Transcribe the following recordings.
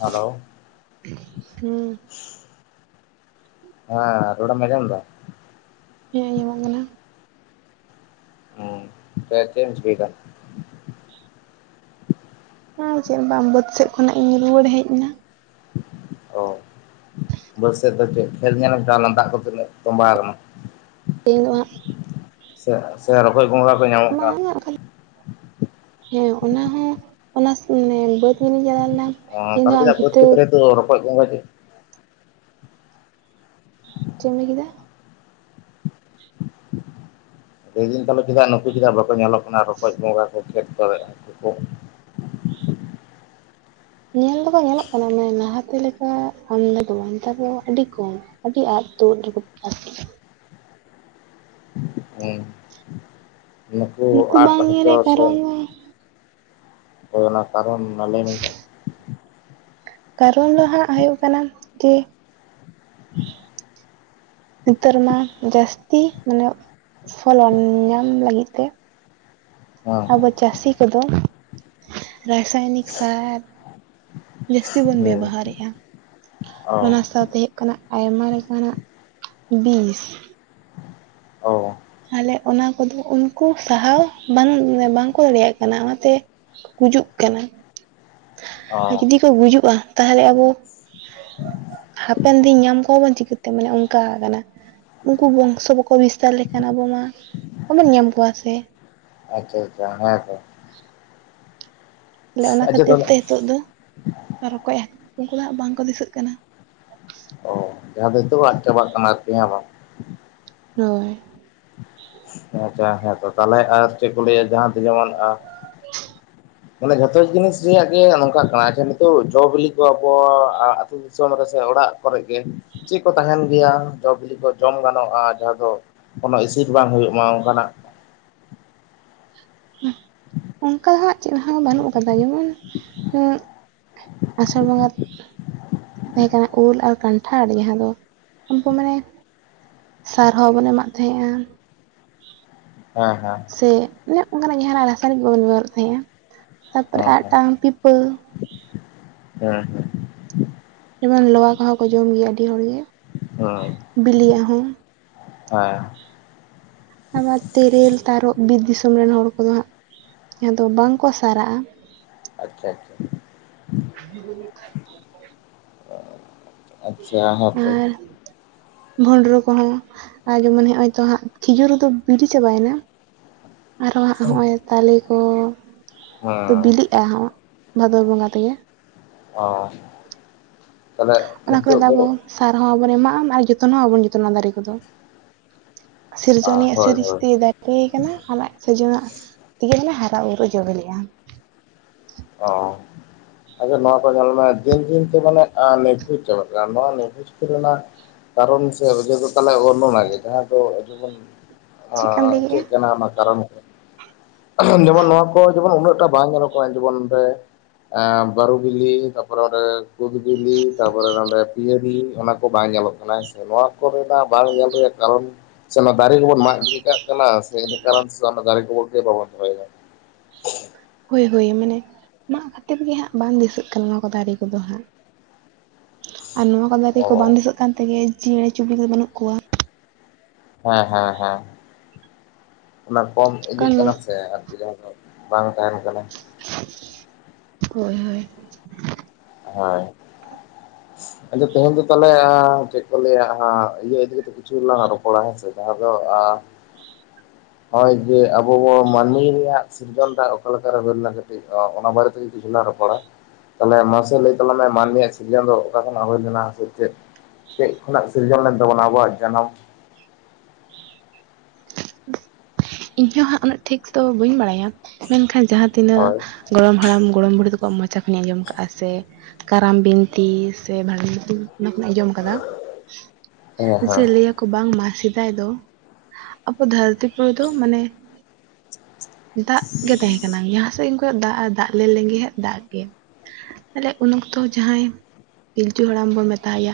Hello ᱦᱩᱸ ᱦᱮᱸ ᱨᱚᱲ ᱮᱢ ᱟᱡᱚᱢᱫᱟ ᱦᱮᱸ ᱟᱡᱚᱢᱚᱜ ᱠᱟᱱᱟ ᱦᱸ ᱪ [unintelligible] ᱮᱢ ᱪᱤᱠᱟᱭᱫᱟ ᱟᱨ ᱪᱮᱫ ᱵᱟᱝ ᱵᱟᱹᱫ ᱥᱮᱡ ᱠᱷᱚᱱᱟᱜ ᱤᱧ ᱨᱩᱭᱟᱹᱲ ᱦᱮᱡ ᱮᱱᱟ᱾ [inaudible] [unintelligible] ᱵᱟᱹᱫᱥᱮᱫ ᱫᱚ ᱪᱮᱫ ᱠᱷᱮᱞ ᱧᱮᱞ ᱮᱢ ᱪᱟᱣ ᱞᱮᱱᱟ ᱫᱟᱜ ᱠᱚ ᱛᱤᱱᱟᱹᱜ ᱛᱚᱸᱵᱟᱣ ᱠᱟᱱᱟ? ᱛᱮᱦᱮᱧ ᱫᱚ ᱦᱟᱸᱜ ᱥᱮ ᱥᱮ ᱨᱚᱠᱚᱡ ᱜᱷᱚᱸᱜᱟ ᱠᱚ ᱧᱟᱢᱚᱜ ᱵᱟᱝ ᱠᱟᱱᱟ? ᱚᱱᱠᱟ ᱦᱮᱸ ᱚᱱᱟ ᱦᱚᱸ ᱚᱱᱟ ᱢᱟᱱᱮ ᱵᱟᱹᱫᱽ ᱧᱮᱞᱤᱧ ᱪᱟᱞᱟᱣ ᱞᱮᱱᱟ ᱚ ᱛᱮᱦᱮᱧ ᱫᱚ ᱟᱞᱮ ᱦᱟᱸᱜ ᱥᱮᱱᱟᱜ ᱵᱟᱹᱫᱽ ᱵᱷᱤᱛᱟᱹ ᱠᱷᱮᱛ ᱨᱮ ᱫᱚ ᱨᱚᱠᱚᱡ ᱜᱷᱚᱸᱜᱟ ᱪᱮᱫ ᱮᱢ ᱞᱟᱹᱭ ᱠᱮᱫᱟ? ᱞᱟᱹᱫᱟᱹᱧ ᱛᱟᱦᱞᱮ ᱪᱮᱫᱟᱜ ᱱᱩᱠᱩ ᱪᱮᱫᱟᱜ ᱵᱟᱠᱚ ᱧᱮᱞᱚᱜ ᱠᱟᱱᱟ ᱨᱚᱠᱚᱡ ᱜᱷᱚᱸᱜᱟ ᱠᱚ ᱠᱷᱮᱛ ᱠᱚᱨᱮᱜ ᱩᱱᱠᱩ ᱧᱮᱞ ᱫᱚᱠᱚ ᱧᱮᱞᱚᱜ ᱠᱟᱱᱟ ᱢᱟᱱᱮ ᱞᱟᱦᱟᱛᱮ ᱞᱮᱠᱟ ᱟᱢᱫᱟ ᱫᱚ ᱵᱟᱝ ᱱᱮᱛᱟᱨ ᱫᱚ ᱟᱹᱰᱤ ᱠᱚᱢ᱾ ᱟᱨᱠᱤ ᱟᱫ ᱛᱩᱫ [inaudible] ᱦᱮᱸ ᱱᱩᱠᱩ ᱟᱫ ᱵᱟᱝ ᱧᱮᱞ ᱦᱚᱪᱚ ᱨᱮᱭᱟᱜ ᱥᱮ ᱠᱟᱨᱚᱱ ᱫᱚ ᱠᱚ ᱨᱮᱱᱟᱜ ᱠᱟᱨᱚᱱ ᱢᱟ ᱞᱟᱹᱭ ᱢᱮᱥᱮ? ᱠᱟᱨᱚᱱ ᱫᱚ ᱦᱟᱸᱜ ᱦᱩᱭᱩᱜ ᱠᱟᱱᱟ ᱡᱮ ᱱᱮᱛᱟᱨ ᱢᱟ ᱡᱟᱹᱥᱛᱤ ᱢᱟᱱᱮ ᱯᱷᱚᱞᱚᱱ ᱧᱟᱢ ᱞᱟᱹᱜᱤᱫ ᱛᱮ ᱦᱮᱸ ᱦᱮᱸ ᱟᱵᱚ ᱪᱟᱹᱥᱤ ᱠᱚ ᱫᱚ ᱨᱟᱥᱟᱭᱚᱱᱤᱠ ᱥᱟᱨ ᱡᱟᱹᱥᱛᱤ ᱵᱚᱱ ᱦᱮᱸ ᱵᱮᱵᱚ ᱦᱟᱨᱮᱜᱼᱟ ᱚ ᱚᱱᱟ ᱥᱟᱶᱛᱮ ᱚᱱᱟ ᱟᱭᱢᱟ ᱞᱮᱠᱟᱱᱟᱜ ᱵᱤᱥ ᱚᱸ ᱯᱟᱞᱮᱜ ᱚᱱᱟ ᱠᱚ ᱫᱚ ᱩᱱᱠᱩ ᱥᱟᱦᱟᱣ ᱵᱟᱝ ᱵᱟᱝ ᱠᱚ ᱢᱚᱱᱮᱭᱟᱜ ᱠᱟᱱᱟ ᱚᱱᱟ ᱛᱮ ᱜᱩᱡᱩᱜ ᱠᱟᱱᱟ ᱚ ᱡᱩᱫᱤ ᱠᱚ ᱜᱩᱡᱩᱜᱼᱟ ᱛᱟᱦᱞᱮ ᱟᱵᱚ ᱦᱟᱯᱮᱱ ᱫᱤᱱ ᱧᱟᱢ ᱠᱚᱣᱟ ᱵᱚᱱ ᱪᱤᱠᱟᱹ ᱛᱮ ᱢᱟᱱᱮ ᱚᱱᱠᱟ ᱠᱟᱱᱟ, ᱩᱱᱠᱩ ᱵᱚᱝᱥᱚ ᱵᱟᱠᱚ ᱵᱤᱥᱛᱟᱨ ᱞᱮ ᱠᱷᱟᱱ ᱟᱵᱚ ᱢᱟ ᱵᱟᱵᱚᱱ ᱧᱟᱢ ᱠᱚᱣᱟ ᱥᱮ᱾ ᱟᱪᱪᱷᱟ ᱡᱟᱸᱦᱟᱭ ᱫᱚ [unintelligible] ᱛᱟᱦᱞᱮ ᱚᱱᱟ ᱟᱪᱪᱷᱟ ᱠᱷᱟᱹᱛᱤᱨ ᱛᱟᱦᱚᱞᱮ ᱛᱮ ᱱᱤᱛᱚᱜ ᱫᱚ ᱨᱚᱠᱚᱡᱼᱟ ᱦᱟᱠᱩ ᱩᱱᱠᱩ ᱫᱚ ᱦᱟᱸᱜ ᱵᱟᱝᱠᱚ ᱫᱤᱥᱟᱹᱜ ᱠᱟᱱᱟ᱾ ᱚ ᱡᱟᱦᱟᱸ ᱫᱚ ᱱᱤᱛᱚᱜ ᱟᱫ ᱪᱟᱵᱟ ᱥᱟᱲ ᱟᱫ ᱯᱮᱭᱟ ᱵᱟᱝ? ᱦᱳᱭ, ᱟᱪᱪᱷᱟ ᱦᱮᱸ ᱛᱚ ᱛᱟᱦᱞᱮ ᱟᱨ ᱪᱮᱫ ᱠᱚ ᱞᱟᱹᱭᱟ ᱡᱟᱸᱦᱟ ᱛᱮ ᱡᱮᱢᱚᱱ ᱟᱨ ᱢᱟᱱᱮ ᱡᱷᱚᱛᱚ ᱡᱤᱱᱤᱥ ᱨᱮᱭᱟᱜ ᱜᱮ ᱱᱚᱝ ᱠᱟ ᱠᱟᱱᱟ ᱟᱫᱚ ᱱᱤᱛᱚᱜ ᱡᱚ ᱵᱤᱞᱤ ᱠᱚ ᱟᱵᱚ ᱟᱛᱩ ᱫᱤᱥᱚᱢ ᱨᱮ ᱥᱮ ᱚᱲᱟᱜ ᱠᱚᱨᱮᱜ ᱜᱮ ᱪᱮᱫ ᱠᱚ ᱛᱟᱦᱮᱱ ᱜᱮᱭᱟ ᱡᱚ ᱵᱤᱞᱤ ᱠᱚ ᱡᱚᱢ ᱜᱟᱱᱚᱜᱼᱟ ᱡᱟᱦᱟᱸ ᱫᱚ ᱚᱱᱟ ᱤᱥᱤ ᱵᱟᱝ ᱡᱚᱢᱟᱣ ᱟᱱᱠᱟᱱᱟ, ᱚᱱᱠᱟ ᱦᱟᱸᱜ ᱪᱤᱱᱦᱟᱹᱣ ᱵᱟᱹᱱᱩᱜ ᱠᱟᱫᱟ᱾ ᱡᱮᱢᱚᱱ, ᱩᱸ ᱟᱥᱟᱲ ᱵᱚᱸᱜᱟ ᱛᱟᱦᱮᱸ ᱠᱟᱱᱟ ᱩᱞ ᱟᱨ ᱠᱟᱱᱴᱷᱟᱲ ᱡᱟᱦᱟᱸ ᱫᱚ ᱩᱱᱠᱩ ᱢᱟᱱᱮ ᱥᱟᱨ ᱦᱚᱸ ᱵᱚᱱ ᱮᱢᱟᱜ ᱛᱟᱦᱮᱸᱜᱼᱟ᱾ ᱦᱮᱸ ᱦᱮᱸ᱾ ᱥᱮ ᱚᱱᱮ ᱚᱱᱠᱟᱱᱟᱜ ᱡᱟᱦᱟᱱᱟᱜ ᱨᱟᱥᱟᱭᱱᱤᱠ ᱵᱟᱵᱚᱱ ᱵᱮᱵᱚᱦᱟᱨᱮᱫ ᱛᱟᱦᱮᱸᱜᱼᱟ ᱛᱟᱯᱚᱨᱮ ᱦᱮᱸ ᱟᱨ ᱟᱴᱟᱝ ᱯᱤᱯᱟᱹ ᱦᱮᱸ ᱡᱮᱢᱚᱱ ᱞᱚᱣᱟ ᱠᱚ ᱦᱚᱸ ᱠᱚ ᱡᱚᱢ ᱜᱮᱭᱟ ᱟᱹᱰᱤ ᱦᱚᱲ ᱜᱮ ᱾ ᱚ, ᱦᱮᱸ ᱟᱵᱟᱨ ᱛᱤᱨᱤᱞ, ᱛᱟᱨᱚᱵ, ᱵᱤᱨ ᱫᱤᱥᱚᱢ ᱨᱮᱱ ᱦᱚᱲ ᱠᱚ ᱫᱚ ᱦᱟᱸᱜ ᱡᱟᱦᱟᱸ ᱫᱚ ᱵᱟᱝ ᱠᱚ ᱥᱟᱨᱟᱜᱼᱟ᱾ ᱟᱪᱪᱷᱟ ᱟᱪᱪᱷᱟ, ᱠᱷᱟᱸᱪᱤ ᱠᱚ ᱦᱤᱡᱩᱜ ᱛᱟᱸᱦᱮᱜ ᱟᱪᱪᱷᱟ ᱦᱮᱸ ᱛᱚ ᱵᱷᱚᱱᱰᱨᱩ ᱠᱚᱦᱚᱸ ᱟᱨ ᱡᱮᱢᱚᱱ ᱦᱚᱜ-ᱚᱭ ᱛᱚ ᱦᱟᱸᱜ ᱠᱷᱤᱡᱩᱨ ᱫᱚ ᱵᱤᱞᱤ ᱪᱟᱵᱟᱭᱮᱱᱟ ᱾ ᱟᱨᱚ ᱦᱟᱸᱜ ᱦᱚᱸᱜᱼᱚᱭ ᱛᱟᱞᱮ ᱠᱚ ᱦᱮᱸ ᱵᱤᱞᱤᱜᱼᱟ, ᱦᱟᱸᱜ ᱵᱷᱟᱫᱽᱨ ᱵᱚᱸᱜᱟ ᱛᱮᱜᱮ ᱚ ᱛᱟᱦᱚᱞᱮ ᱚᱱᱟ ᱠᱚᱨᱮ ᱱᱤᱛᱚᱜ ᱫᱚ ᱟᱵᱚ ᱥᱟᱨ ᱦᱚᱸ ᱵᱟᱵᱚᱱ ᱮᱢᱟᱜᱼᱟ ᱟᱨ ᱡᱚᱛᱚᱱ ᱦᱚᱸ ᱵᱟᱵᱚᱱ ᱡᱚᱛᱚᱱ-ᱟ ᱫᱟᱨᱮ ᱠᱚᱫᱚ ᱥᱤᱨᱡᱚᱱᱤ ᱦᱳᱭ ᱦᱳᱭ ᱥᱤᱨᱤᱡᱛᱮᱫ ᱦᱩᱭ ᱠᱟᱱᱟ ᱟᱢᱟᱜ ᱥᱚᱡᱚᱱᱟᱜ ᱛᱮᱜᱮ ᱵᱚᱞᱮ ᱦᱟᱨᱟ-ᱵᱩᱨᱩ-ᱟ ᱡᱚ ᱵᱮᱞᱮᱼᱟ ᱚ ᱟᱫᱚ ᱱᱚᱣᱟ ᱠᱚ ᱧᱮᱞ ᱢᱮ ᱫᱤᱱ ᱫᱤᱱ ᱛᱮ ᱢᱟᱱᱮ ᱱᱤᱵᱷᱩᱡ ᱪᱟᱵᱟᱜ ᱠᱟᱱᱟ ᱱᱚᱣᱟ ᱱᱤᱵᱷᱩᱡ ᱠᱚᱨᱮᱱᱟᱜ ᱠᱟᱨᱚᱱ ᱥᱮ ᱚᱡᱚᱜᱚ ᱛᱟᱦᱚᱞᱮ ᱩᱱᱫᱚ ᱚᱱᱟᱜᱮ ᱡᱟᱦᱟᱸ ᱫᱚ ᱡᱮᱢᱚᱱ ᱪᱮᱫᱠᱟᱢ ᱞᱟᱹᱭ ᱠᱮᱜᱼᱟ ᱪᱮᱫ ᱠᱟᱱᱟ ᱚᱱᱟ ᱠᱟᱨᱚᱱ ᱡᱮᱢᱚᱱ ᱱᱚᱣᱟ ᱠᱚ ᱡᱮᱢᱚᱱ ᱩᱱᱟᱹᱜ ᱴᱟ ᱵᱟᱝ ᱧᱮᱞᱚᱜ ᱠᱟᱱᱟ ᱡᱤᱵᱚᱱ ᱨᱮ ᱵᱟᱹᱨᱩ ᱵᱤᱞᱤ ᱛᱟᱯᱚᱨᱮ ᱸᱰᱮ ᱠᱩᱫ ᱵᱤᱞᱤ ᱛᱟᱯᱚᱨᱮ ᱱᱚᱸᱰᱮ ᱯᱤᱭᱟᱨᱤ ᱚᱱᱟ ᱠᱚ ᱵᱟᱝ ᱧᱮᱞᱚᱜ ᱥᱮ ᱱᱚᱣᱟ ᱠᱚᱨᱮᱱᱟᱜ ᱵᱟᱝ ᱧᱮᱞ ᱨᱮᱭᱟᱜ ᱠᱟᱨᱚᱱ ᱥᱮ ᱚᱱᱟ ᱫᱟᱨᱮ ᱜᱮᱵᱚᱱ ᱢᱟᱜ ᱜᱤᱰᱤ ᱠᱟᱜ ᱠᱟᱱᱟ ᱥᱮ ᱤᱱᱟᱹ ᱠᱟᱨᱚᱱ ᱛᱮᱫ ᱚᱱᱟ ᱫᱟᱨᱮ ᱠᱚ ᱜᱮ ᱵᱟᱵᱚᱱ ᱫᱚᱦᱚᱭᱮᱫᱟ ᱦᱳᱭ ᱦᱳᱭ ᱢᱮᱱᱮ ᱢᱟᱜ ᱠᱟᱛᱮᱫ ᱜᱮ ᱦᱟᱸᱜ ᱵᱟᱝ ᱫᱤᱥᱟᱹᱜ ᱠᱟᱱᱟ ᱱᱚᱣᱟ ᱠᱚ ᱫᱟᱨᱮ ᱠᱚᱫᱚ ᱦᱟᱸᱜ [inaudible] ᱟᱨ ᱱᱚᱶᱟ ᱠᱚ ᱫᱟᱨᱮ ᱠᱚ ᱵᱟᱝ ᱚ ᱫᱤᱥᱟᱹᱜ ᱠᱟᱱ ᱛᱮᱜᱮ ᱪᱮᱸᱬᱮ ᱪᱩᱵᱤ ᱫᱚ ᱵᱟᱹᱱᱩᱜ ᱠᱚᱣᱟ ᱦᱮᱸ ᱦᱮᱸ ᱦᱮ ᱚᱱᱟ ᱠᱚᱢ ᱤᱫᱤᱜ ᱠᱟᱨᱚᱱ ᱠᱟᱱᱟ ᱥᱮ ᱟᱨ ᱵᱟᱝ ᱛᱟᱦᱮᱱ ᱠᱟᱱᱟ [inaudible] ᱦᱳᱭ ᱦᱳᱭ ᱦᱳᱭ ᱛᱮᱦᱮᱧ ᱫᱚ ᱛᱟᱦᱚᱞᱮ ᱪᱮᱫ ᱠᱚ ᱞᱟᱹᱭᱟ ᱤᱭᱟᱹ ᱤᱫᱤ ᱠᱟᱛᱮ ᱠᱤᱪᱷᱩ ᱞᱟᱝ ᱨᱚᱯᱚᱲᱟ ᱦᱮᱸᱥᱮ ᱡᱟᱦᱟᱸ ᱫᱚ ᱱᱚᱜᱼᱚᱭ ᱡᱮ ᱟᱵᱚ ᱵᱚᱱ ᱢᱟᱹᱱᱢᱤ ᱨᱮᱭᱟᱜ ᱥᱤᱨᱡᱚᱱ ᱴᱟ ᱚᱠᱟ ᱞᱮᱠᱟᱨᱮ ᱦᱩᱭ ᱞᱮᱱᱟ ᱠᱟᱹᱴᱤᱡ ᱚᱱᱟ ᱵᱟᱨᱮ ᱛᱮᱜᱮ ᱠᱤᱪᱷᱩ ᱞᱟᱝ ᱨᱚᱯᱚᱲᱟ ᱛᱟᱦᱚᱞᱮ ᱢᱟᱥᱮ ᱞᱟᱹᱭ ᱛᱟᱞᱟᱝ ᱢᱮ ᱢᱟᱱᱢᱤᱭᱟᱜ ᱥᱤᱨᱤᱡᱚᱱ ᱫᱚ ᱚᱠᱟ ᱠᱷᱚᱱᱟᱜ ᱦᱩᱭ ᱞᱮᱱᱟ ᱥᱮ ᱪᱮᱫ ᱪᱮᱫ ᱠᱷᱚᱱᱟᱜ ᱥᱤᱨᱡᱚᱱ ᱞᱮᱱ ᱛᱟᱵᱚᱱᱟ ᱟᱵᱚᱣᱟᱜ ᱡᱟᱱᱟᱢ ᱤᱧ ᱦᱚᱸ ᱦᱟᱸᱜ ᱩᱱᱟᱹᱜ ᱴᱷᱤᱠ ᱫᱚ ᱵᱟᱹᱧ ᱵᱟᱲᱟᱭᱟ ᱢᱮᱱᱠᱷᱟᱱ ᱡᱟᱦᱟᱸᱛᱤᱱᱟᱹᱜ ᱦᱳᱭ ᱜᱚᱲᱚᱢ ᱦᱟᱲᱟᱢ ᱜᱚᱲᱚᱢ ᱵᱩᱲᱦᱤ ᱛᱟᱠᱚᱣᱟᱜ ᱢᱚᱪᱟ ᱠᱷᱚᱱᱟᱜ ᱤᱧ ᱟᱸᱡᱚᱢ ᱠᱟᱜᱼᱟ ᱥᱮ ᱠᱟᱨᱟᱢ ᱵᱤᱱᱛᱤ ᱥᱮ ᱵᱷᱟᱱᱰᱟ ᱵᱤᱱᱛᱤ ᱚᱱᱟ ᱠᱷᱚᱱᱟᱜ ᱤᱧ ᱟᱸᱡᱚᱢ ᱟᱠᱟᱫᱟ ᱦᱮᱸ ᱡᱮ ᱦᱮᱸ ᱞᱟᱹᱭᱟ ᱠᱚ ᱵᱟᱝᱢᱟ ᱥᱮᱫᱟᱭ ᱫᱚ ᱟᱵᱚ ᱫᱷᱟᱹᱨᱛᱤ ᱯᱩ ᱛᱚ ᱢᱟᱱᱮ ᱫᱟᱜ ᱜᱮ ᱛᱟᱦᱮᱸ ᱠᱟᱱᱟ ᱡᱟᱦᱟᱸ ᱥᱮᱫ ᱜᱮᱢ ᱠᱚᱭᱚᱜ ᱫᱟᱜ ᱟᱨ ᱫᱟᱜ ᱞᱮ ᱞᱮᱸᱜᱮ ᱦᱟᱜ ᱫᱟᱜ ᱜᱮ ᱛᱟᱦᱞᱮ ᱩᱱ ᱚᱠᱛᱚ ᱡᱟᱦᱟᱸᱭ ᱯᱤᱞᱪᱩ ᱦᱟᱲᱟᱢ ᱵᱚᱱ ᱢᱮᱛᱟᱣᱟᱭᱟ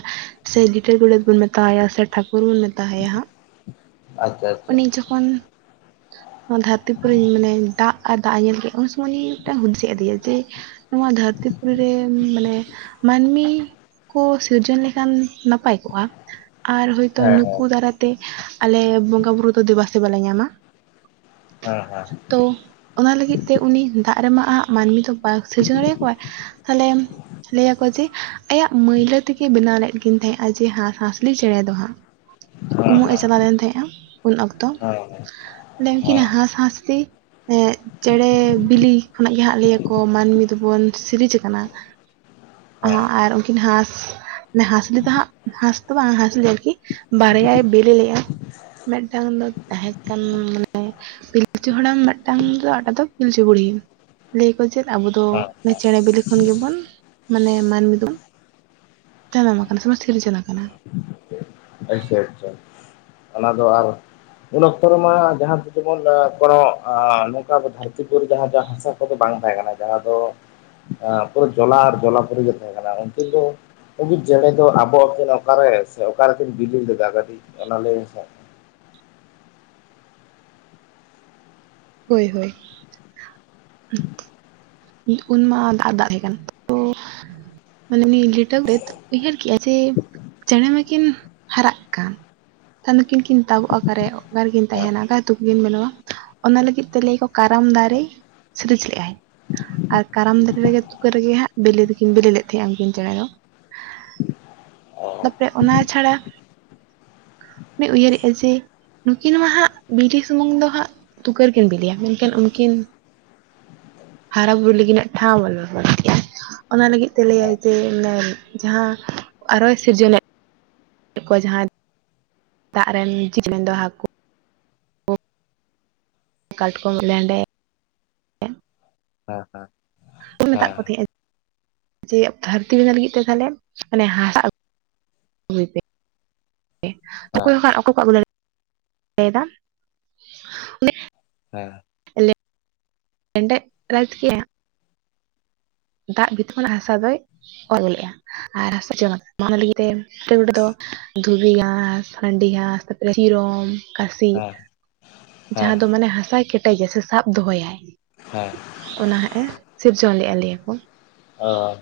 ᱥᱮ ᱞᱤᱴᱟᱹ ᱜᱚᱰᱮᱛ ᱵᱚᱱ ᱢᱮᱛᱟᱣᱟᱭᱟ ᱥᱮ ᱴᱷᱟᱹᱠᱩᱨ ᱵᱚᱱ ᱢᱮᱛ ᱛᱟᱦᱮᱸᱭᱟ ᱦᱟᱸᱜ ᱟᱪᱪᱷᱟ ᱟᱪᱪᱷᱟ ᱩᱱᱤ ᱡᱚᱠᱷᱚᱱ ᱱᱚᱶᱟ ᱫᱷᱟᱹᱨᱛᱤ ᱯᱚᱨᱤ ᱢᱟᱱᱮ ᱫᱟᱜ ᱟᱨ ᱫᱟᱜ ᱧᱮᱞ ᱠᱮᱫ ᱩᱱ ᱥᱚᱢᱚᱭ ᱩᱱᱤ ᱢᱤᱫᱴᱟᱝ ᱦᱩᱫᱤᱥ ᱦᱮᱜ ᱟᱫᱮᱭᱟ ᱡᱮ ᱱᱚᱶᱟ ᱫᱷᱟᱹᱨᱛᱤ ᱯᱩᱨᱤ ᱨᱮ ᱢᱟᱱᱮ ᱢᱟᱹᱱᱢᱤ ᱠᱚ ᱥᱤᱨᱡᱚᱱ ᱞᱮᱠᱷᱟᱱ ᱱᱟᱯᱟᱭ ᱠᱚᱜᱼᱟ ᱟᱨ ᱦᱚᱳᱭᱛᱳ ᱦᱮᱸ ᱱᱩᱠᱩ ᱦᱮᱸ ᱫᱟᱨᱟᱭ ᱛᱮ ᱟᱞᱮ ᱵᱚᱸᱜᱟ ᱵᱩᱨᱩ ᱫᱚ ᱫᱮᱵᱟ ᱥᱮᱵᱟ ᱞᱮ ᱧᱟᱢᱟ ᱦᱮᱸ ᱦᱮᱸ ᱛᱚ ᱚᱱᱟ ᱞᱟᱹᱜᱤᱫ ᱛᱮ ᱩᱱᱤ ᱫᱟᱜ ᱨᱮᱢᱟ ᱟᱜ ᱢᱟᱹᱱᱢᱤ ᱫᱚ ᱦᱟᱥᱦᱟᱥᱲᱤ ᱪᱮᱬᱮᱸ ᱠᱚᱣᱟ ᱦᱟᱱᱮ ᱞᱟᱹᱭᱟᱠᱚ ᱡᱮ ᱟᱭᱟᱜ ᱢᱟᱹᱭᱞᱟᱹ ᱛᱮᱜᱮ ᱵᱮᱱᱟᱣ ᱞᱮᱫ ᱠᱤᱱ ᱛᱟᱦᱮᱸᱜᱼᱟ ᱡᱮ ᱦᱟᱸᱥ ᱦᱟᱸᱥᱞᱤ ᱪᱮᱬᱮ ᱫᱚ ᱦᱟᱸᱜ ᱦᱮᱸ ᱩᱢᱩᱜ ᱮ ᱦᱮᱸ ᱪᱟᱞᱟᱣ ᱞᱮᱱ ᱛᱟᱦᱮᱸᱜᱼᱟ ᱩᱱ ᱚᱠᱛᱚ ᱦᱮᱸ ᱦᱮᱸ ᱚᱸᱰᱮ ᱠᱤ ᱱᱟ ᱦᱟᱸᱥ ᱦᱟᱸᱥᱛᱤ ᱪᱮᱬᱮ ᱵᱤᱞᱤ ᱠᱷᱚᱱᱟᱜ ᱜᱮ ᱦᱟᱸᱜ ᱞᱟᱹᱭᱟᱠᱚ ᱢᱟᱹᱱᱢᱤ ᱫᱚᱵᱚᱱ ᱥᱤᱨᱤᱡᱽ ᱟᱠᱟᱱᱟ ᱟᱨ ᱠᱤᱱ ᱦᱟᱸᱥ ᱦᱟᱸᱥᱞᱤ ᱫᱚ ᱦᱟᱸᱜ ᱦᱟᱸᱥ ᱫᱚ ᱵᱟᱝ ᱦᱟᱸᱥ ᱞᱮ ᱵᱟᱨᱭᱟ ᱵᱤᱞᱤ ᱞᱮᱜᱼᱟ ᱢᱤᱫ ᱴᱟᱝ ᱫᱚ ᱛᱟᱦᱮᱸ ᱟᱱ ᱢᱟᱱᱮ ᱯᱤᱞᱪᱩ ᱦᱟᱲᱟᱢ ᱢᱤᱫ ᱴᱟᱝ ᱫᱚ ᱟ ᱴᱟᱜ ᱫᱚ ᱯᱤᱞᱪᱩ ᱵᱩᱲᱦᱤ ᱞᱟᱹᱭ ᱟᱠᱚ ᱪᱮᱫ ᱟᱵᱚ ᱫᱚ ᱪᱮᱬᱮ ᱵᱤᱞᱤ ᱠᱷᱚᱱ ᱜᱮᱵᱚᱱ ᱢᱟᱱᱮ ᱢᱟᱹᱱᱢᱤ ᱫᱚᱵᱚᱱ ᱛᱟᱭ ᱟᱠᱟᱱᱟ ᱥᱮᱵᱚᱢ ᱥᱤᱨᱡᱚᱱ ᱟᱠᱟᱱᱟ ᱟᱪᱷᱟ ᱟᱪᱷᱟ ᱚᱱᱟ ᱫᱚ ᱟᱨ ᱩᱱ ᱚᱠᱛᱚ ᱨᱮᱢᱟ ᱡᱟᱦᱟᱸ ᱥᱮᱡ ᱵᱚᱱ ᱠᱚᱱᱚ ᱱᱚᱝᱠᱟ ᱟᱵᱚ ᱫᱷᱟᱹᱨᱛᱤ ᱯᱩᱨᱤ ᱡᱟᱦᱟᱸ ᱡᱟᱦᱟᱸ ᱦᱟᱥᱟ ᱫᱚ ᱵᱟᱝ ᱛᱟᱦᱮᱸ ᱠᱟᱱᱟ ᱡᱟᱦᱟᱸ ᱫᱚ ᱯᱩᱨᱟᱹ ᱡᱚᱞᱟ ᱟᱨ ᱡᱚᱞᱟ ᱯᱩᱨᱤ ᱜᱮ ᱛᱟᱦᱮᱸ ᱠᱟᱱᱟ ᱩᱱᱠᱤᱱ ᱫᱚ ᱩᱱᱠᱤᱱ ᱪᱮᱬᱮᱸ ᱫᱚ ᱟᱵᱚ ᱟᱹᱠᱤᱱ ᱚᱠᱟᱨᱮ ᱥᱮ ᱚᱠᱟ ᱨᱮ ᱠᱤᱱ ᱵᱤᱞᱤ ᱞᱮᱫᱟ ᱠᱟᱴᱤᱡ ᱚᱱᱟ ᱞᱟᱹᱭ ᱢᱮ ᱦᱳᱭ ᱦᱳᱭ ᱩᱱᱢᱟ ᱫᱟᱜ ᱨᱮ ᱫᱟᱜ ᱛᱟᱦᱮᱸ ᱠᱟᱱᱟ ᱛᱚ ᱢᱟᱱᱢᱤ ᱞᱤᱴᱟᱹ ᱜᱚᱸᱰᱮᱛ ᱩᱭᱦᱟᱨ ᱠᱮᱫᱟᱭ ᱡᱮ ᱪᱮᱬᱮᱸ ᱢᱟᱠᱤᱱ ᱦᱟᱨᱟᱜ ᱠᱟᱱ ᱛᱟᱱ ᱫᱚᱠᱤᱱ ᱠᱤᱱ ᱛᱟᱵᱚᱜᱼᱟ ᱚᱠᱟᱨᱮ ᱚᱠᱟᱨᱮ ᱦᱮᱸ ᱛᱟᱦᱮᱱᱟ ᱚᱠᱟᱨᱮ ᱛᱩᱠᱟ ᱠᱤᱱ ᱵᱮᱱᱟᱣᱟ ᱚᱱᱟ ᱞᱟᱹᱜᱤᱫ ᱛᱮ ᱞᱟᱹᱭ ᱟᱠᱚ ᱠᱟᱨᱟᱢ ᱫᱟᱨᱮ ᱥᱤᱨᱤᱡᱽ ᱞᱮᱫᱟᱭ ᱟᱨ ᱠᱟᱨᱟᱢ ᱫᱟᱨᱮ ᱨᱮᱜᱮ ᱛᱩᱠᱟᱹ ᱨᱮᱜᱮ ᱦᱟᱸᱜ ᱵᱤᱞᱤ ᱫᱚᱠᱤᱱ ᱵᱤᱞᱤ ᱞᱮᱫᱟ ᱛᱟᱦᱮᱸᱜᱼᱟ ᱩᱱᱠᱤᱱ ᱪᱮᱬᱮ ᱫᱚ ᱛᱟᱯᱚᱨᱮ ᱚᱱᱟ ᱪᱷᱟᱲᱟ ᱩᱭᱦᱟᱹᱨᱮᱫᱟ ᱡᱮ ᱱᱩᱠᱤᱱ ᱢᱟ ᱦᱟᱸᱜ ᱵᱤᱞᱤ ᱥᱩᱢᱩᱝ ᱫᱚ ᱦᱟᱸᱜ ᱛᱩᱠᱟᱹᱨ ᱠᱤᱱ ᱵᱤᱞᱤᱭᱟ ᱢᱮᱱᱠᱷᱟᱱ ᱩᱱᱠᱤᱱ ᱦᱟᱨᱟ ᱵᱩᱨᱩ ᱞᱟᱹᱜᱤᱫᱱᱟᱜ ᱴᱷᱟᱶ ᱵᱟᱱᱩᱜ ᱟᱠᱟᱫ ᱛᱟᱠᱤᱱᱟ ᱚᱱᱟ ᱞᱟᱹᱜᱤᱫ ᱛᱮ ᱞᱟᱹᱭᱟᱭ ᱡᱮ ᱡᱟᱦᱟᱸ ᱟᱨᱚᱭ ᱥᱤᱨᱡᱚᱱᱮᱫ [unintelligible] ᱡᱟᱦᱟᱸ ᱫᱟᱜ ᱨᱮᱱ ᱡᱤᱞ ᱨᱮᱱ ᱫᱚ ᱦᱟᱹᱠᱩ ᱠᱟᱴᱠᱚᱢ ᱞᱮᱸᱰᱮᱫ ᱦᱮᱸ ᱦᱮᱸ ᱢᱮᱛᱟᱜ ᱦᱮᱸ ᱠᱚ ᱛᱟᱦᱮᱸᱼᱟ ᱡᱮ ᱫᱷᱟᱹᱨᱛᱤ ᱵᱮᱱᱟ ᱞᱟᱹᱜᱤᱫ ᱛᱮ ᱛᱟᱦᱟᱞᱮ ᱢᱟᱱᱮ ᱦᱟᱥᱟᱜ ᱜᱩᱭ ᱯᱮ ᱚᱠᱚᱭ ᱠᱚᱶᱟᱜ [unintelligible] ᱦᱮ ᱞᱮᱜ ᱮᱸᱰᱮᱫ ᱨᱟᱡᱽ ᱠᱮᱭᱟ ᱫᱟᱜ ᱵᱷᱤᱛ ᱠᱷᱚᱱᱟᱜ ᱦᱟᱥᱟ ᱫᱚᱭ ᱚᱞ ᱞᱮᱫᱼᱟ ᱟᱨ ᱦᱟᱥᱟ ᱚᱱᱟ ᱞᱟᱹᱜᱤᱫ ᱛᱮ ᱞᱤᱴᱟ ᱜᱚᱸᱰᱮᱛ ᱫᱚ ᱫᱷᱩᱵᱤ ᱜᱷᱟᱸᱥ ᱢᱟᱱᱰᱤ ᱜᱷᱟᱸᱥ ᱛᱟᱯᱚᱨᱮ ᱥᱤᱨᱚᱢ ᱠᱟᱥᱤ ᱦᱮᱸ ᱦᱮᱸ ᱡᱟᱦᱟᱸ ᱫᱚ ᱢᱟᱱᱮ ᱦᱟᱥᱟᱭ ᱠᱮᱴᱮᱡᱟᱭ ᱥᱮ ᱥᱟᱵ ᱫᱚᱦᱚᱭᱟ ᱦᱟ ᱚᱱᱟ ᱦᱟᱸᱜ ᱮ ᱥᱤᱨᱡᱚᱱ ᱞᱮᱫᱼᱟ ᱞᱟᱹᱭ ᱟᱠᱚ ᱚ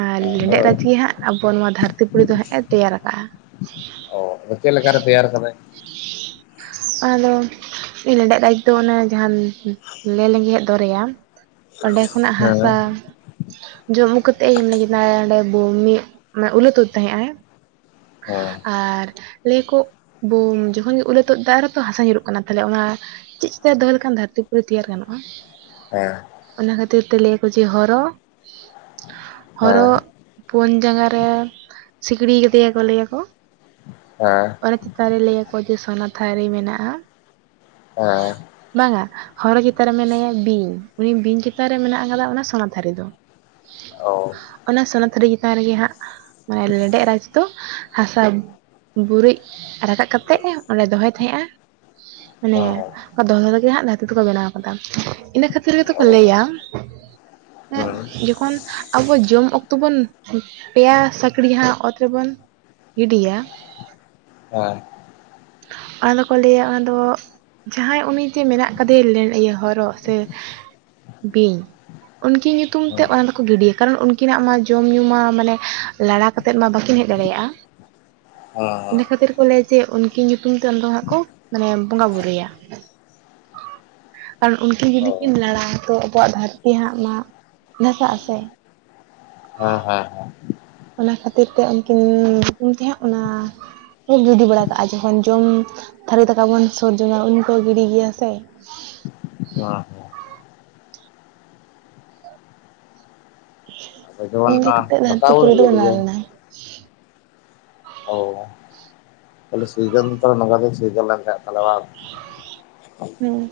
ᱟᱨ ᱞᱮᱸᱰᱮᱛ ᱦᱳᱭ ᱨᱟᱡᱽ ᱜᱮ ᱦᱟᱸᱜ ᱟᱵᱚ ᱱᱚᱣᱟ ᱫᱷᱟᱹᱨᱛᱤᱯᱩᱨᱤ ᱫᱚ ᱦᱟᱸᱜ ᱮ ᱛᱮᱭᱟᱨ ᱟᱠᱟᱫᱼᱟ ᱚ ᱪᱮᱫ ᱞᱮᱠᱟ ᱨᱮ ᱛᱮᱭᱟᱨ ᱟᱠᱟᱫᱟᱭ [inaudible] ᱟᱫᱚ ᱞᱮᱸᱰᱮᱫ ᱨᱟᱡᱽ ᱫᱚ ᱚᱱᱮ ᱡᱟᱦᱟᱱ ᱞᱮ ᱞᱮᱸᱜᱮᱡ ᱫᱚᱨᱭᱟ ᱚᱸᱰᱮ ᱠᱷᱚᱱᱟᱜ ᱦᱮᱸ ᱦᱮᱸ ᱦᱟᱥᱟ ᱡᱚᱢᱩ ᱠᱟᱛᱮ ᱮᱢ ᱠᱮᱫᱟ ᱚᱸᱰᱮ ᱵᱩᱢᱤ ᱢᱟᱱᱮ ᱩᱞᱟᱹ ᱛᱩᱫ ᱛᱟᱦᱮᱸᱜ ᱟᱭ ᱦᱮᱸ ᱦᱮᱸ ᱟᱨ ᱞᱟᱹᱭᱠᱚ ᱵᱳᱢ ᱡᱚᱠᱷᱚᱱ ᱜᱮ ᱩᱞᱟᱹ ᱛᱚᱫ ᱫᱟ ᱟᱨᱦᱚ ᱛᱚ ᱦᱟᱥᱟ ᱧᱩᱨᱩᱜ ᱠᱟᱱᱟ ᱛᱟᱦᱚᱞᱮ ᱚᱱᱟ ᱪᱮᱫ ᱛᱮ ᱫᱚᱦᱚ ᱞᱮᱠᱷᱟᱱ ᱫᱷᱟᱹᱨᱛᱤ ᱯᱩᱨᱤ ᱛᱮᱭᱟᱨ ᱜᱟᱱᱚᱜᱼᱟ ᱦᱮᱸ ᱚᱱᱟ ᱠᱷᱟᱹᱛᱤᱨ ᱛᱮ ᱞᱟᱹᱭᱟᱠᱚ ᱡᱮ ᱦᱚᱨᱚ ᱦᱚᱨᱚ ᱯᱩᱱ ᱡᱟᱸᱜᱟ ᱨᱮ ᱥᱤᱠᱲᱤ ᱠᱮᱫᱮᱭᱟᱠᱚ ᱞᱟᱹᱭᱟᱠᱚ ᱦᱮᱸ ᱚᱱᱟ ᱪᱮᱛᱟᱱ ᱨᱮ ᱞᱟᱹᱭ ᱟᱠᱚ ᱡᱮ ᱥᱳᱱᱟ ᱛᱷᱟᱨᱤ ᱢᱮᱱᱟᱜᱼᱟ ᱦᱮᱸ ᱵᱟᱝᱟ ᱦᱚᱨᱚ ᱪᱮᱛᱟᱱ ᱨᱮ ᱢᱮᱱᱟᱭᱟ ᱵᱤᱧ ᱩᱱᱤ ᱵᱤᱧ ᱪᱮᱛᱟᱱ ᱨᱮ ᱢᱮᱱᱟᱜ ᱠᱟᱫᱟ ᱚᱱᱟ ᱥᱚᱱᱟ ᱛᱷᱟᱹᱨᱤ ᱫᱚ [inaudible] ᱟᱵ [unintelligible] ᱚᱱᱟ ᱥᱚᱱᱟ ᱛᱷᱟᱹᱨᱤ ᱪᱮᱛᱟᱱ ᱨᱮᱜᱮ ᱦᱟᱸᱜ ᱢᱟᱱᱮ ᱞᱮᱸᱰᱮᱡ ᱨᱟᱡᱽ ᱫᱚ ᱦᱟᱥᱟ ᱵᱩᱨᱤᱡ ᱨᱟᱠᱟᱵ ᱠᱟᱛᱮᱜ ᱚᱸᱰᱮ ᱫᱚᱦᱚᱭ ᱛᱟᱦᱮᱸᱜᱼᱟ ᱢᱟᱱᱮ ᱦᱮᱸ ᱦᱮᱸ ᱠᱟ ᱫᱚᱦᱚ ᱞᱟᱜᱮ ᱦᱟᱸᱜ ᱫᱷᱟᱹᱨᱛᱤ ᱛᱮᱠᱚ ᱵᱮᱱᱟᱣ ᱟᱠᱟᱫᱟ ᱤᱱᱟᱹ ᱠᱷᱟᱹᱛᱤᱨ ᱜᱮᱛᱚ ᱚ ᱞᱟᱹᱭᱟ ᱮᱸ ᱦᱮᱸ ᱡᱚᱠᱷᱚᱱ ᱟᱵᱚ ᱡᱚᱢ ᱚᱠᱛᱚ ᱵᱚᱱ ᱯᱮᱭᱟ ᱥᱟᱹᱠᱲ ᱡᱟᱦᱟᱸ ᱚᱛ ᱨᱮᱵᱚᱱ ᱤᱰᱤᱭᱟ ᱦᱮᱸ ᱚᱱᱟ ᱫᱚᱠᱚ ᱞᱟᱹᱭᱟ ᱚᱱᱟ ᱫᱚ ᱡᱟᱦᱟᱸᱭ ᱩᱱᱤᱡᱮ ᱢᱮᱱᱟᱜ ᱠᱟᱫᱮᱭᱟ ᱤᱭᱟᱹ ᱦᱚᱨᱚᱜ ᱥᱮ ᱵᱤᱧ ᱩᱱᱠᱤ ᱧᱩᱛᱩᱢ ᱛᱮ ᱚᱱᱟ ᱠᱚ ᱜᱤᱰᱤᱭᱟ ᱠᱟᱨᱚᱱ ᱩᱱᱠᱤᱱᱟᱜ ᱢᱟ ᱡᱚᱢ ᱧᱩ ᱢᱟ ᱢᱟᱱᱮ ᱞᱟᱲᱟ ᱠᱟᱛᱮᱫ ᱢᱟ ᱵᱟᱹᱠᱤᱱ ᱦᱮᱡ ᱫᱟᱲᱮᱭᱟᱜᱼᱟ ᱤᱱᱟᱹ ᱠᱷᱟᱹᱛᱤᱨ ᱠᱚ ᱞᱟᱹᱭᱟ ᱡᱮ ᱩᱱᱠᱤᱱ ᱧᱩᱛᱩᱢ ᱛᱮ ᱩᱱ ᱫᱚ ᱦᱟᱸᱜ ᱠᱚ ᱢᱟᱱᱮ ᱵᱚᱸᱜᱟ ᱵᱩᱨᱩᱭᱟ ᱟᱨ ᱩᱱᱠᱤᱱ ᱡᱩᱫᱤ ᱠᱤᱱ ᱞᱟᱲᱟ ᱛᱚ ᱟᱵᱚᱣᱟᱜ ᱫᱷᱟᱹᱨᱛᱤ ᱦᱟᱸᱜ ᱢᱟ ᱫᱟᱷᱟᱥᱟᱜ ᱟᱥᱮ ᱦᱮᱸ ᱦᱮᱸ ᱦᱮᱸ ᱚᱱᱟ ᱠᱷᱟᱹᱛᱤᱨ ᱛᱮ ᱩᱱᱠᱤᱱ ᱧᱩᱛᱩᱢ ᱛᱮ ᱦᱟᱜ ᱚᱱᱟ ᱠᱚ ᱜᱤᱰᱤ ᱵᱟᱲᱟ ᱠᱟᱜᱼᱟ ᱡᱚᱠᱷᱚᱱ ᱡᱚᱢ ᱛᱷᱟᱹᱨᱤ ᱫᱟᱠᱟ ᱵᱚᱱ ᱥᱩᱨᱡᱚᱢᱟ ᱩᱱ ᱠᱚ ᱜᱤᱰᱤᱭ ᱜᱮᱭᱟ ᱥᱮ ᱦᱮᱸ ᱟᱫᱚ ᱡᱮᱢᱚᱱ ᱱᱤᱠᱟᱹ ᱠᱟᱛᱮᱛ ᱫᱟᱠᱟ ᱵᱚᱱ ᱫᱷᱟᱹᱨᱛᱤᱯᱩᱨ ᱫᱚ ᱜᱤᱲᱤᱭ ᱵᱮᱱᱟᱣ ᱡᱮᱢ ᱞᱮᱱᱟ ᱛᱟᱦᱮ ᱥᱤᱡᱚᱱ ᱛᱚ ᱛᱟᱦᱮ ᱱᱚ ᱥᱤᱡ ᱞᱮ ᱛᱟᱦᱚᱞᱮ [unintelligible] ᱦᱩᱸ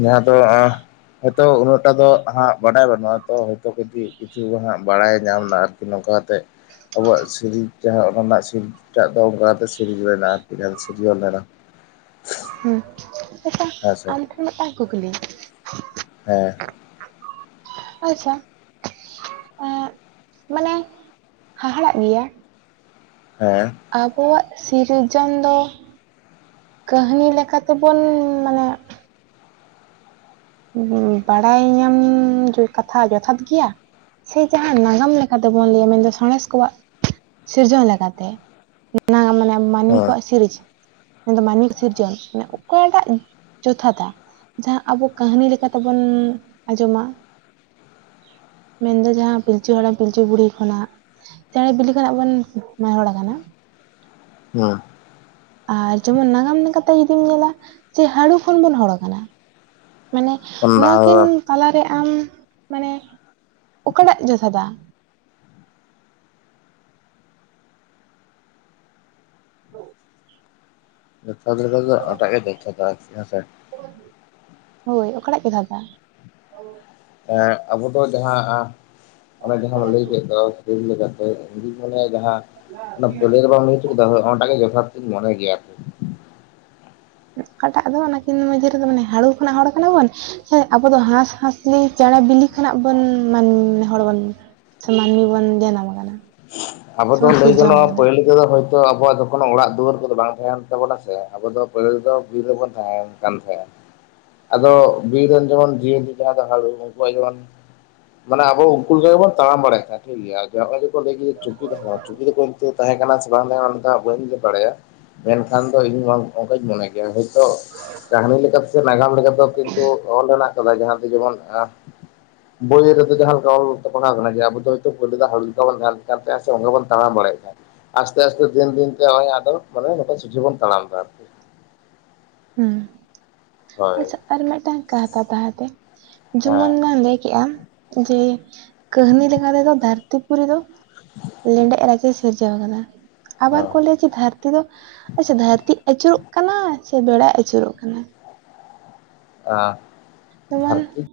ᱡᱟᱦᱟᱸ ᱫᱚ ᱦᱚᱭᱛᱳ ᱩᱱᱟᱹᱜᱴᱟ ᱫᱚ ᱦᱟᱸᱜ ᱵᱟᱰᱟᱭ ᱵᱟᱹᱱᱩᱜᱼᱟ ᱛᱚ ᱦᱭᱛᱳ ᱠᱟᱹᱴᱤᱡ [unintelligible] ᱠᱤᱪᱷᱩ ᱦᱟᱸᱜ ᱵᱟᱲᱟᱭ ᱧᱟᱢᱱᱟ ᱟᱨᱠᱤ ᱱᱚᱝᱠᱟᱛᱮ ᱟᱵᱚᱣᱟᱜ ᱥᱤᱨᱤᱡ ᱡᱟᱦᱟᱸ ᱚᱱᱟ ᱨᱮᱱᱟᱜ ᱥᱤᱨᱴᱟᱜ ᱫᱚ ᱚᱱᱠᱟᱛᱮ ᱥᱤᱨᱤᱡ ᱢᱮᱱᱟᱜᱼᱟ ᱟᱨᱠᱤ ᱥᱤᱨᱡᱚᱱ ᱞᱮᱱᱟ ᱦᱩᱸ ᱟᱪ ᱦᱮᱸ ᱥᱮ ᱟᱢ ᱴᱷᱮᱱ ᱢᱤᱴᱟᱝ ᱠᱩᱠᱞᱤ ᱦᱮᱸ ᱟᱪᱪᱷᱟ ᱮ ᱢᱟᱱᱮ ᱦᱟᱦᱟᱲᱟᱜ ᱜᱮᱭᱟ ᱦᱮᱸ ᱟᱵᱚᱣᱟᱜ ᱥᱤᱨᱡᱚᱱ ᱫᱚ ᱠᱟᱹᱦᱱᱤ ᱞᱮᱠᱟᱛᱮᱵᱚᱱ ᱢᱟᱱᱮ ᱵᱟᱲᱟᱭ ᱧᱟᱢ ᱠᱟᱛᱷᱟ ᱡᱚᱛᱷᱟᱛ ᱜᱮᱭᱟ ᱥᱮ ᱡᱟᱦᱟᱸ ᱱᱟᱜᱟᱢ ᱞᱮᱠᱟᱛᱮᱵᱚᱱ ᱞᱟᱹᱭᱟ ᱢᱮᱱᱫᱚ ᱥᱟᱬᱮᱥ ᱠᱚᱣᱟᱜ ᱥᱤᱨᱡᱚᱱ ᱞᱮᱠᱟᱛᱮ ᱱᱟ ᱢᱟᱱᱮ ᱢᱟᱹᱱᱢᱤ ᱦᱮᱸ ᱠᱚᱣᱟᱜ ᱥᱤᱨᱤᱡ ᱢᱮᱱ ᱢᱟᱹᱱᱤᱠ ᱥᱤᱨᱡᱚᱱ ᱢᱟᱱᱮ ᱚᱠᱟᱴᱟᱜ ᱡᱚᱛᱷᱟᱛᱷᱟ ᱡᱟᱦᱟᱸ ᱟᱵᱚ ᱠᱟᱹᱦᱱᱤ ᱞᱮᱠᱟᱛᱮᱵᱚᱱ ᱟᱸᱡᱚᱢᱟ ᱢᱮᱱᱫᱚ ᱡᱟᱦᱟᱸ ᱯᱤᱞᱪᱩ ᱦᱟᱲᱟᱢ ᱯᱤᱞᱪᱩ ᱵᱩᱦᱲᱤ ᱠᱷᱚᱱᱟᱜ ᱪᱮᱬᱮ ᱵᱤᱞᱤ ᱠᱷᱚᱱᱟᱜ ᱵᱚᱱ ᱱᱮᱦᱚᱲ ᱠᱟᱱᱟ [unintelligible] ᱦᱮᱸ ᱟᱨ ᱡᱮᱢᱚᱱ ᱱᱟᱜᱟᱢ ᱞᱟᱠᱟ ᱛᱮ ᱡᱩᱫᱤᱢ ᱧᱮᱞᱟ ᱡᱮ ᱦᱟᱹᱲᱩ ᱠᱷᱚᱱ ᱵᱚᱱ ᱦᱚᱲ ᱠᱟᱱᱟ ᱢᱟᱱᱮ ᱚᱱᱟ ᱱᱚᱣᱟᱠᱤᱱ ᱛᱟᱞᱟᱨᱮ ᱟᱢ ᱢᱟᱱᱮ ᱚᱠᱟᱴᱟᱜ ᱡᱚᱛᱷᱟᱛᱟ ᱡᱚᱛᱷᱟᱛ ᱞᱮᱠᱟᱛᱮ ᱫᱚ ᱚᱴᱟᱜ ᱜᱮ ᱡᱚᱛᱷᱟᱛᱟ ᱦᱳᱭ ᱚᱠᱟᱴᱟᱜ ᱡᱚᱛᱷᱟᱫᱟ ᱟᱵᱚ ᱫᱚ ᱡᱟᱦᱟᱸ ᱚᱱᱮ ᱡᱟᱦᱟᱸ ᱵᱚ ᱞᱟᱹᱭ ᱠᱮᱫ ᱫᱚ ᱡ [unintelligible] ᱞᱮᱠᱟᱛᱮ ᱤᱧ ᱢᱚᱱᱮᱭᱟ ᱡᱟᱦᱟᱸ ᱚᱱᱟ ᱯᱞᱮᱨ ᱵᱟᱝ ᱢᱤᱫ [unintelligible] ᱫᱚ ᱚᱱᱟ ᱜᱮ ᱡᱚᱛᱷᱟ ᱢᱚᱱᱮ ᱜᱮᱭᱟ ᱟᱨᱠᱤ ᱚᱠᱟᱴᱟᱜ ᱫᱚ ᱚᱱᱟᱠᱤᱱ ᱢᱩᱫᱷᱮ ᱨᱮᱫᱚ ᱢᱟᱱᱮ ᱦᱟᱹᱲᱩ ᱠᱷᱚᱱᱟᱜ ᱦᱚᱲ ᱠᱟᱱᱟ ᱵᱚᱱ ᱥᱮ ᱟᱵᱚ ᱫᱚ ᱦᱟᱸᱥᱻᱦᱟᱸᱥᱞᱤ ᱪᱮᱬᱮ ᱵᱤᱞᱤ ᱠᱷᱚᱱᱟᱜ ᱵᱚᱱ ᱦᱚᱲ ᱵᱚᱱ ᱥᱮ ᱢᱟᱹᱱᱢᱤ ᱵᱚᱱ ᱡᱟᱱᱟᱢ ᱟᱠᱟᱱᱟ ᱟᱵᱚ ᱫᱚ ᱥᱮᱵᱚᱱ ᱞᱟᱹᱭ ᱥᱤᱨᱡᱚᱱ ᱜᱟᱱᱚᱜᱼᱟ ᱟᱠᱟᱱᱟ ᱯᱟᱦᱤᱞ ᱫᱚ ᱦᱳᱭᱛᱚ ᱟᱵᱚᱣᱟᱜ ᱠᱚᱱᱳ ᱚᱲᱟᱜ ᱫᱩᱣᱟᱹᱨ ᱠᱚᱫᱚ ᱵᱟᱝ ᱛᱟᱦᱮᱱ ᱛᱟᱵᱚᱱᱟ ᱥᱮ ᱟᱵᱚ ᱫᱚ ᱯᱟᱦᱤᱞ ᱫᱚ ᱵᱤᱨ ᱨᱮᱵᱚᱱ ᱛᱟᱦᱮᱱ ᱛᱟᱦᱮᱸᱱᱟ ᱟᱫᱚ ᱵᱤᱨ ᱨᱮᱱ ᱡᱮᱢᱚᱱ ᱡᱤᱭᱟᱹᱞᱤ ᱠᱟᱱᱟ ᱠᱚ ᱦᱟᱲᱩ ᱩᱱᱠᱩᱣᱟᱜ ᱡᱮᱢᱚᱱ ᱢᱟᱱᱮ ᱟᱵᱚ ᱩᱱᱠᱩ ᱞᱮᱠᱟ ᱜᱮᱵᱚᱱ ᱛᱟᱲᱟᱢ ᱵᱟᱲᱟᱭᱮᱫ ᱛᱟᱦᱮ ᱴᱤᱠ ᱜᱮᱭᱟ ᱱᱚᱜᱼ [unintelligible] ᱚᱭᱠᱚ ᱞᱟᱹᱭ ᱪᱩᱯᱤ ᱛᱟᱦᱮ ᱠᱟᱱᱟ, ᱪᱩᱯᱤ ᱫᱚ ᱛᱟᱦᱮᱸ ᱠᱟᱱᱟ ᱥᱮ ᱵᱟᱝ ᱛᱟᱦᱮᱸ ᱠᱟᱱᱟ ᱚᱱᱟ ᱫᱚ ᱦᱟᱸᱜ ᱵᱟᱹᱧ ᱵᱟᱲᱟᱭᱟ ᱢᱮᱱᱠᱷᱟᱱ ᱫᱚ ᱤᱧ ᱚᱱᱠᱟᱧ ᱢᱚᱱᱮ ᱜᱮᱭᱟ ᱦᱚᱳᱭᱛᱳ ᱠᱟᱹᱦᱱᱤ ᱥᱮ ᱱᱟᱜᱟᱢ ᱞᱮᱠᱟ ᱫᱚ ᱠᱤᱱᱛᱩ ᱚᱞ ᱢᱮᱱᱟᱜ ᱠᱟᱫᱟ ᱡᱟᱦᱟᱸ ᱫᱚ ᱡᱮᱢᱚᱱ ᱵᱳᱭ ᱨᱮᱫᱚ ᱡᱟᱦᱟᱸ ᱞᱮᱠᱟ ᱚᱞ ᱛᱮᱵᱚᱱᱟ ᱠᱟᱱᱟ ᱡᱮ ᱟᱵᱚ ᱫᱚ ᱦᱳᱭᱛᱳ ᱯᱳᱭᱞᱳ ᱫᱚ ᱦᱟᱺᱲᱩ ᱞᱮᱠᱟᱵᱚᱱ ᱧᱮᱞ ᱛᱟᱭ ᱥᱮ ᱚᱰᱮ ᱵᱚᱱ ᱛᱟᱲᱟᱢ ᱵᱟᱲᱟᱭᱮᱫ ᱠᱟᱱ ᱛᱟᱦᱮᱱᱟ ᱟᱥᱛᱮ ᱟᱥᱛᱮ ᱫᱤᱱ ᱫᱤᱱᱛᱮ ᱱᱚᱜ ᱚᱭ ᱟᱫᱚ ᱱᱚᱝᱠᱟ ᱥᱩᱡᱷᱤ ᱵᱚᱱ ᱛᱟᱲᱟᱢ ᱮᱫᱟ ᱟᱨᱠᱤ ᱦᱩᱸ ᱦᱳᱭ ᱟᱪᱪᱷᱟ ᱟᱨ ᱢᱤᱫᱴᱟᱝ ᱠᱟᱛᱷᱟ ᱛᱟᱦᱛᱮ ᱡᱮᱢᱚᱱ ᱦᱮᱸ ᱮᱢ ᱞᱟᱹᱭ ᱠᱮᱜᱼᱟᱢ ᱡᱮ ᱠᱟᱹᱦᱱᱤ ᱞᱮᱠᱟᱛᱮ ᱫᱚ ᱫᱷᱟᱹᱨᱛᱤᱯᱩᱨᱤ ᱫᱚ ᱞᱮᱸᱰᱮᱛ ᱨᱟᱡᱮ ᱥᱤᱨᱡᱟᱹᱣᱟ ᱟᱠᱟᱫᱟ ᱦᱮᱸ ᱟᱵᱟᱨ ᱠᱚ ᱞᱟᱹᱭᱟ ᱫᱷᱟᱹᱨᱛᱤ ᱫᱚ ᱟᱪᱪᱷᱟ ᱫᱷᱟᱹᱨᱛᱤ ᱟᱹᱪᱩᱨᱚᱜ ᱠᱟᱱᱟ ᱥᱮ ᱵᱮᱲᱟᱭ ᱟᱹᱪᱩᱨᱚᱜ ᱠᱟᱱᱟ ᱟ ᱡᱮᱢᱚᱱ ᱫᱷᱟᱹᱨᱛᱤ